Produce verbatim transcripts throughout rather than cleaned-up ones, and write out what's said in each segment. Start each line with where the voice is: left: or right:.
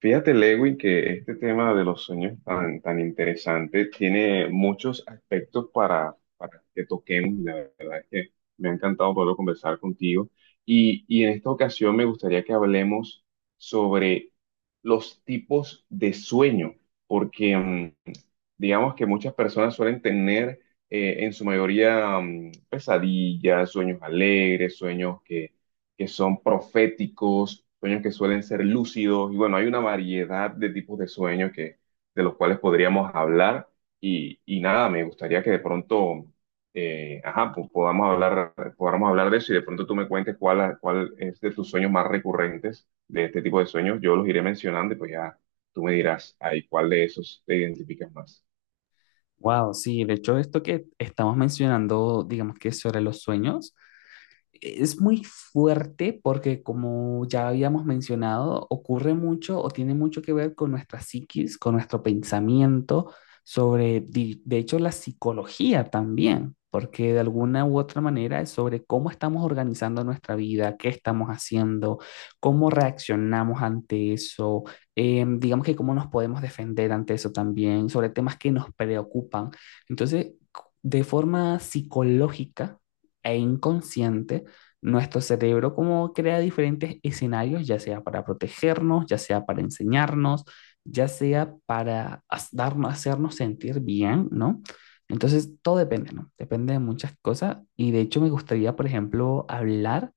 right: Fíjate, Lewin, que este tema de los sueños tan, tan interesante tiene muchos aspectos para, para que toquemos. La verdad es que me ha encantado poder conversar contigo. Y, y en esta ocasión me gustaría que hablemos sobre los tipos de sueño, porque mm, digamos que muchas personas suelen tener eh, en su mayoría mm, pesadillas, sueños alegres, sueños que que son proféticos, sueños que suelen ser lúcidos, y bueno, hay una variedad de tipos de sueños que, de los cuales podríamos hablar, y, y nada, me gustaría que de pronto, eh, ajá, pues podamos hablar, podamos hablar de eso, y de pronto tú me cuentes cuál, cuál es de tus sueños más recurrentes de este tipo de sueños, yo los iré mencionando, y pues ya tú me dirás ahí cuál de esos te identificas más.
left: Wow, sí, de hecho esto que estamos mencionando, digamos que sobre los sueños, es muy fuerte porque, como ya habíamos mencionado, ocurre mucho o tiene mucho que ver con nuestra psiquis, con nuestro pensamiento sobre, di- de hecho, la psicología también, porque de alguna u otra manera es sobre cómo estamos organizando nuestra vida, qué estamos haciendo, cómo reaccionamos ante eso, eh, digamos que cómo nos podemos defender ante eso también, sobre temas que nos preocupan. Entonces, de forma psicológica e inconsciente, nuestro cerebro como crea diferentes escenarios, ya sea para protegernos, ya sea para enseñarnos, ya sea para has- darnos, hacernos sentir bien, ¿no? Entonces, todo depende, ¿no? Depende de muchas cosas y de hecho me gustaría, por ejemplo, hablar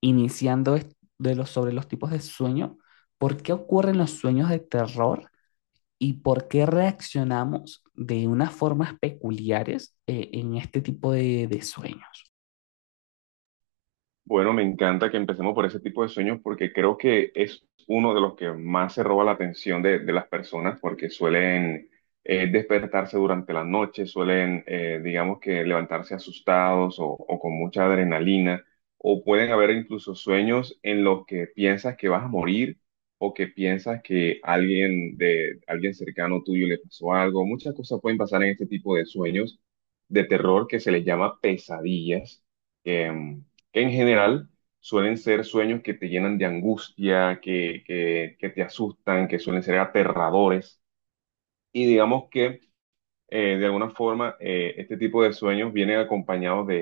left: iniciando es- de los, sobre los tipos de sueño, por qué ocurren los sueños de terror y por qué reaccionamos de unas formas peculiares eh, en este tipo de de sueños.
right: Bueno, me encanta que empecemos por ese tipo de sueños porque creo que es uno de los que más se roba la atención de, de las personas porque suelen eh, despertarse durante la noche, suelen, eh, digamos que, levantarse asustados o, o con mucha adrenalina, o pueden haber incluso sueños en los que piensas que vas a morir o que piensas que alguien de alguien cercano tuyo le pasó algo. Muchas cosas pueden pasar en este tipo de sueños de terror que se les llama pesadillas. em, que en general suelen ser sueños que te llenan de angustia, que, que, que te asustan, que suelen ser aterradores. Y digamos que eh, de alguna forma, eh, este tipo de sueños vienen acompañados de,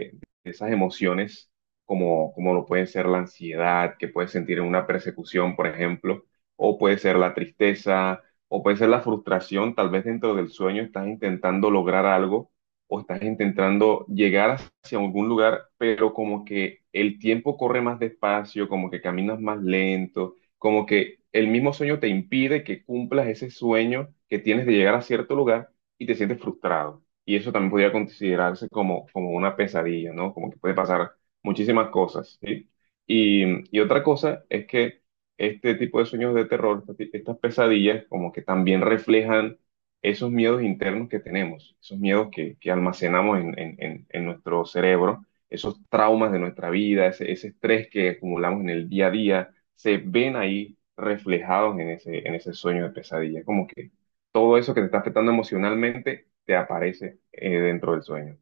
right: de esas emociones, como, como lo puede ser la ansiedad, que puedes sentir en una persecución, por ejemplo, o puede ser la tristeza, o puede ser la frustración. Tal vez dentro del sueño estás intentando lograr algo o estás intentando llegar hacia algún lugar, pero como que el tiempo corre más despacio, como que caminas más lento, como que el mismo sueño te impide que cumplas ese sueño que tienes de llegar a cierto lugar y te sientes frustrado. Y eso también podría considerarse como, como una pesadilla, ¿no? Como que puede pasar muchísimas cosas, ¿sí? Y, y otra cosa es que este tipo de sueños de terror, este ti- estas pesadillas, como que también reflejan esos miedos internos que tenemos, esos miedos que, que almacenamos en, en- en- en nuestro cerebro, esos traumas de nuestra vida, ese, ese estrés que acumulamos en el día a día, se ven ahí reflejados en ese, en ese sueño de pesadilla, como que todo eso que te está afectando emocionalmente te aparece eh, dentro del sueño.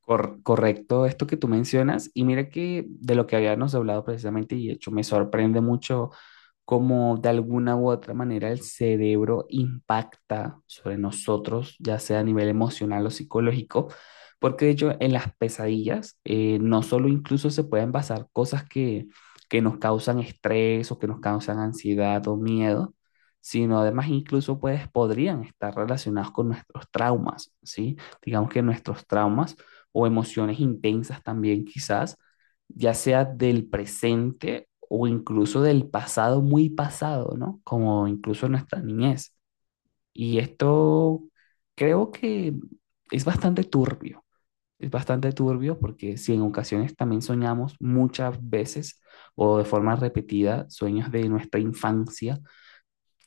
left: Cor- correcto esto que tú mencionas. Y mira que de lo que habíamos hablado precisamente, y de hecho me sorprende mucho como de alguna u otra manera el cerebro impacta sobre nosotros, ya sea a nivel emocional o psicológico, porque de hecho en las pesadillas eh, no solo incluso se pueden basar cosas que, que nos causan estrés o que nos causan ansiedad o miedo, sino además incluso pues, podrían estar relacionados con nuestros traumas, ¿sí? Digamos que nuestros traumas o emociones intensas también quizás ya sea del presente o incluso del pasado muy pasado, ¿no? Como incluso nuestra niñez. Y esto creo que es bastante turbio, es bastante turbio porque si en ocasiones también soñamos muchas veces o de forma repetida sueños de nuestra infancia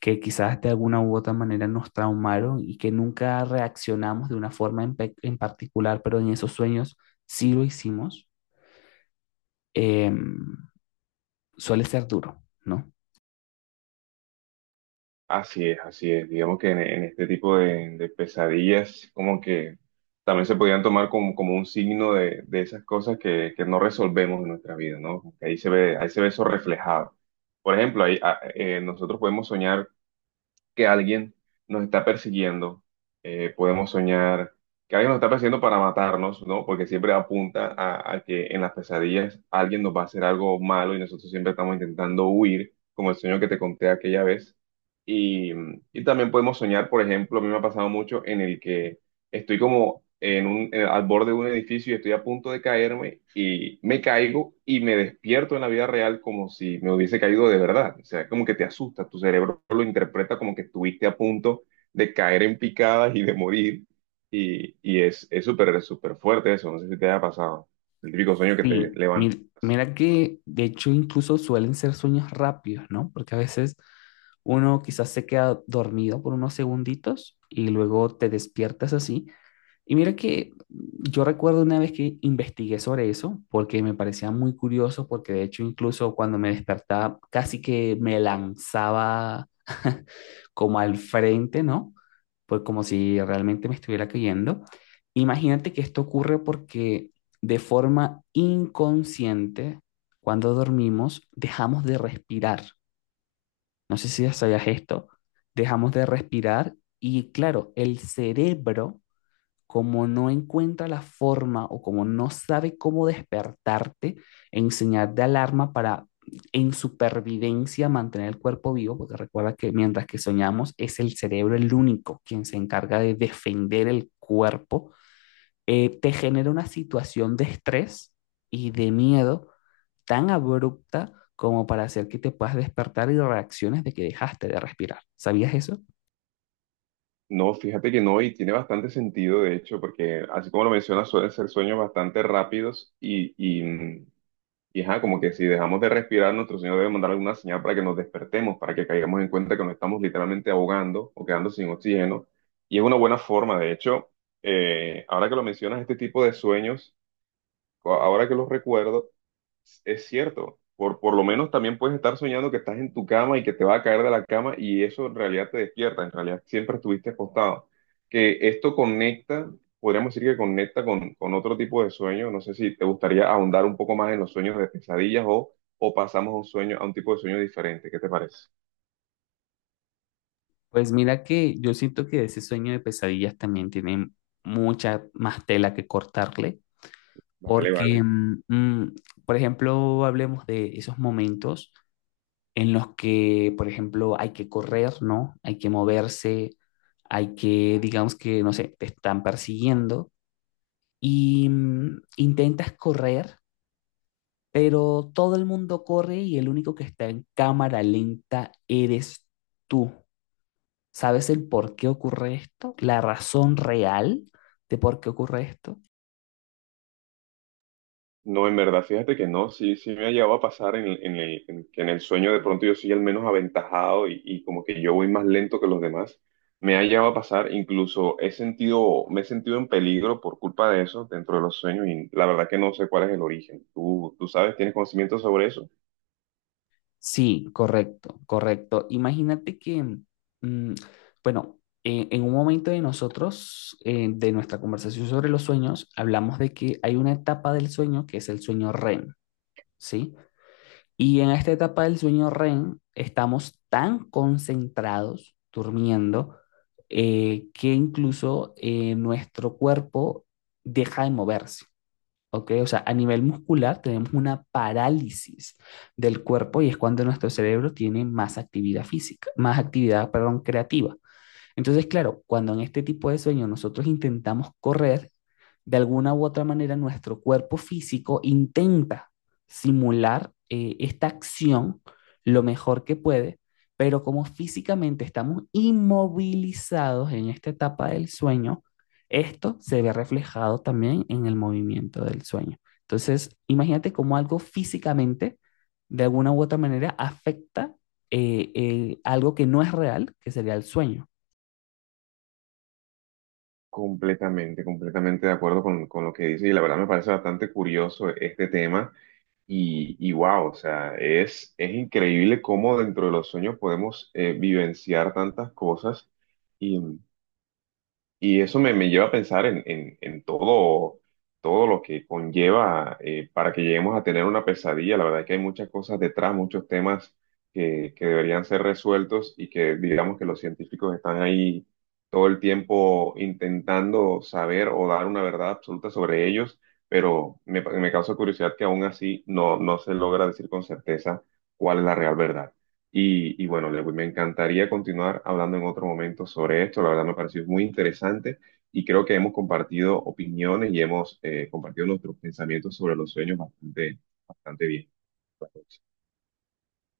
left: que quizás de alguna u otra manera nos traumaron y que nunca reaccionamos de una forma en, pe- en particular, pero en esos sueños sí lo hicimos. em, Suele ser duro, ¿no?
right: Así es, así es. Digamos que en, en este tipo de, de pesadillas, como que también se podían tomar como, como un signo de, de esas cosas que, que no resolvemos en nuestra vida, ¿no? Como que ahí se ve, ahí se ve eso reflejado. Por ejemplo, ahí, ah, eh, nosotros podemos soñar que alguien nos está persiguiendo. Eh, podemos soñar que alguien nos está persiguiendo para matarnos, ¿no? Porque siempre apunta a, a que en las pesadillas alguien nos va a hacer algo malo y nosotros siempre estamos intentando huir, como el sueño que te conté aquella vez. Y, y también podemos soñar, por ejemplo, a mí me ha pasado mucho en el que estoy como en un, en- al borde de un edificio y estoy a punto de caerme y me caigo y me despierto en la vida real como si me hubiese caído de verdad. O sea, como que te asusta, tu cerebro lo interpreta como que estuviste a punto de caer en picadas y de morir. Y, y es, es súper, súper fuerte eso, no sé si te haya pasado. El típico sueño que te
left: Sí, mi-
right: levantas.
left: mira que de hecho incluso suelen ser sueños rápidos, ¿no? Porque a veces uno quizás se queda dormido por unos segunditos y luego te despiertas así. Y mira que yo recuerdo una vez que investigué sobre eso porque me parecía muy curioso porque de hecho incluso cuando me despertaba casi que me lanzaba como al frente, ¿no? Pues como si realmente me estuviera cayendo. Imagínate que esto ocurre porque de forma inconsciente, cuando dormimos, dejamos de respirar. No sé si ya sabías esto. Dejamos de respirar y claro, el cerebro como no encuentra la forma o como no sabe cómo despertarte en señal de alarma para en supervivencia mantener el cuerpo vivo, porque recuerda que mientras que soñamos es el cerebro el único quien se encarga de defender el cuerpo, eh, te genera una situación de estrés y de miedo tan abrupta como para hacer que te puedas despertar y reacciones de que dejaste de respirar. ¿Sabías eso?
right: No, fíjate que no, y tiene bastante sentido, de hecho, porque así como lo mencionas, suelen ser sueños bastante rápidos y, y, mm, y ajá, como que si dejamos de respirar, nuestro Señor debe mandar alguna señal para que nos despertemos, para que caigamos en cuenta que nos estamos literalmente ahogando o quedando sin oxígeno. Y es una buena forma, de hecho, eh, ahora que lo mencionas, este tipo de sueños, co- ahora que los recuerdo, es cierto, por, por lo menos también puedes estar soñando que estás en tu cama y que te va a caer de la cama y eso en realidad te despierta, en realidad siempre estuviste acostado. Que esto conecta, podríamos decir que conecta con, con otro tipo de sueño, no sé si te gustaría ahondar un poco más en los sueños de pesadillas o, o pasamos a un sueño, a un tipo de sueño diferente, ¿qué te parece?
left: Pues mira que yo siento que ese sueño de pesadillas también tiene mucha más tela que cortarle,
right: Vale,
left: porque,
right: vale.
left: mm, mm, por ejemplo, hablemos de esos momentos en los que, por ejemplo, hay que correr, ¿no? Hay que moverse, hay que, digamos que, no sé, te están persiguiendo y mm, intentas correr, pero todo el mundo corre y el único que está en cámara lenta eres tú. ¿Sabes el por qué ocurre esto? ¿La razón real de por qué ocurre esto?
right: No, en verdad, fíjate que no, sí, sí me ha llegado a pasar en, en el, en que en el sueño de pronto yo soy el menos aventajado y, y como que yo voy más lento que los demás. Me ha llegado a pasar, incluso he sentido, me he sentido en peligro por culpa de eso dentro de los sueños y la verdad que no sé cuál es el origen. ¿Tú, tú sabes, tienes conocimiento sobre eso?
left: Sí, correcto, correcto. Imagínate que, mm, bueno, eh, en un momento de nosotros, eh, de nuestra conversación sobre los sueños, hablamos de que hay una etapa del sueño que es el sueño R E M, ¿sí? Y en esta etapa del sueño R E M estamos tan concentrados durmiendo eh, que incluso eh, nuestro cuerpo deja de moverse. ¿Ok? O sea, a nivel muscular tenemos una parálisis del cuerpo y es cuando nuestro cerebro tiene más actividad física, más actividad, perdón, creativa. Entonces, claro, cuando en este tipo de sueño nosotros intentamos correr, de alguna u otra manera nuestro cuerpo físico intenta simular eh, esta acción lo mejor que puede, pero como físicamente estamos inmovilizados en esta etapa del sueño, esto se ve reflejado también en el movimiento del sueño. Entonces, imagínate cómo algo físicamente, de alguna u otra manera, afecta eh, eh, algo que no es real, que sería el sueño.
right: Completamente, completamente de acuerdo con, con lo que dices y la verdad me parece bastante curioso este tema. Y, y wow, o sea, es, es increíble cómo dentro de los sueños podemos eh, vivenciar tantas cosas. Y eso me, me lleva a pensar en, en- en todo, todo lo que conlleva eh, para que lleguemos a tener una pesadilla. La verdad es que hay muchas cosas detrás, muchos temas que, que deberían ser resueltos y que digamos que los científicos están ahí todo el tiempo intentando saber o dar una verdad absoluta sobre ellos, pero me, me causa curiosidad que aún así no, no se logra decir con certeza cuál es la real verdad. Y, y bueno, Lewin, me encantaría continuar hablando en otro momento sobre esto. La verdad me pareció muy interesante y creo que hemos compartido opiniones y hemos eh, compartido nuestros pensamientos sobre los sueños bastante, bastante bien.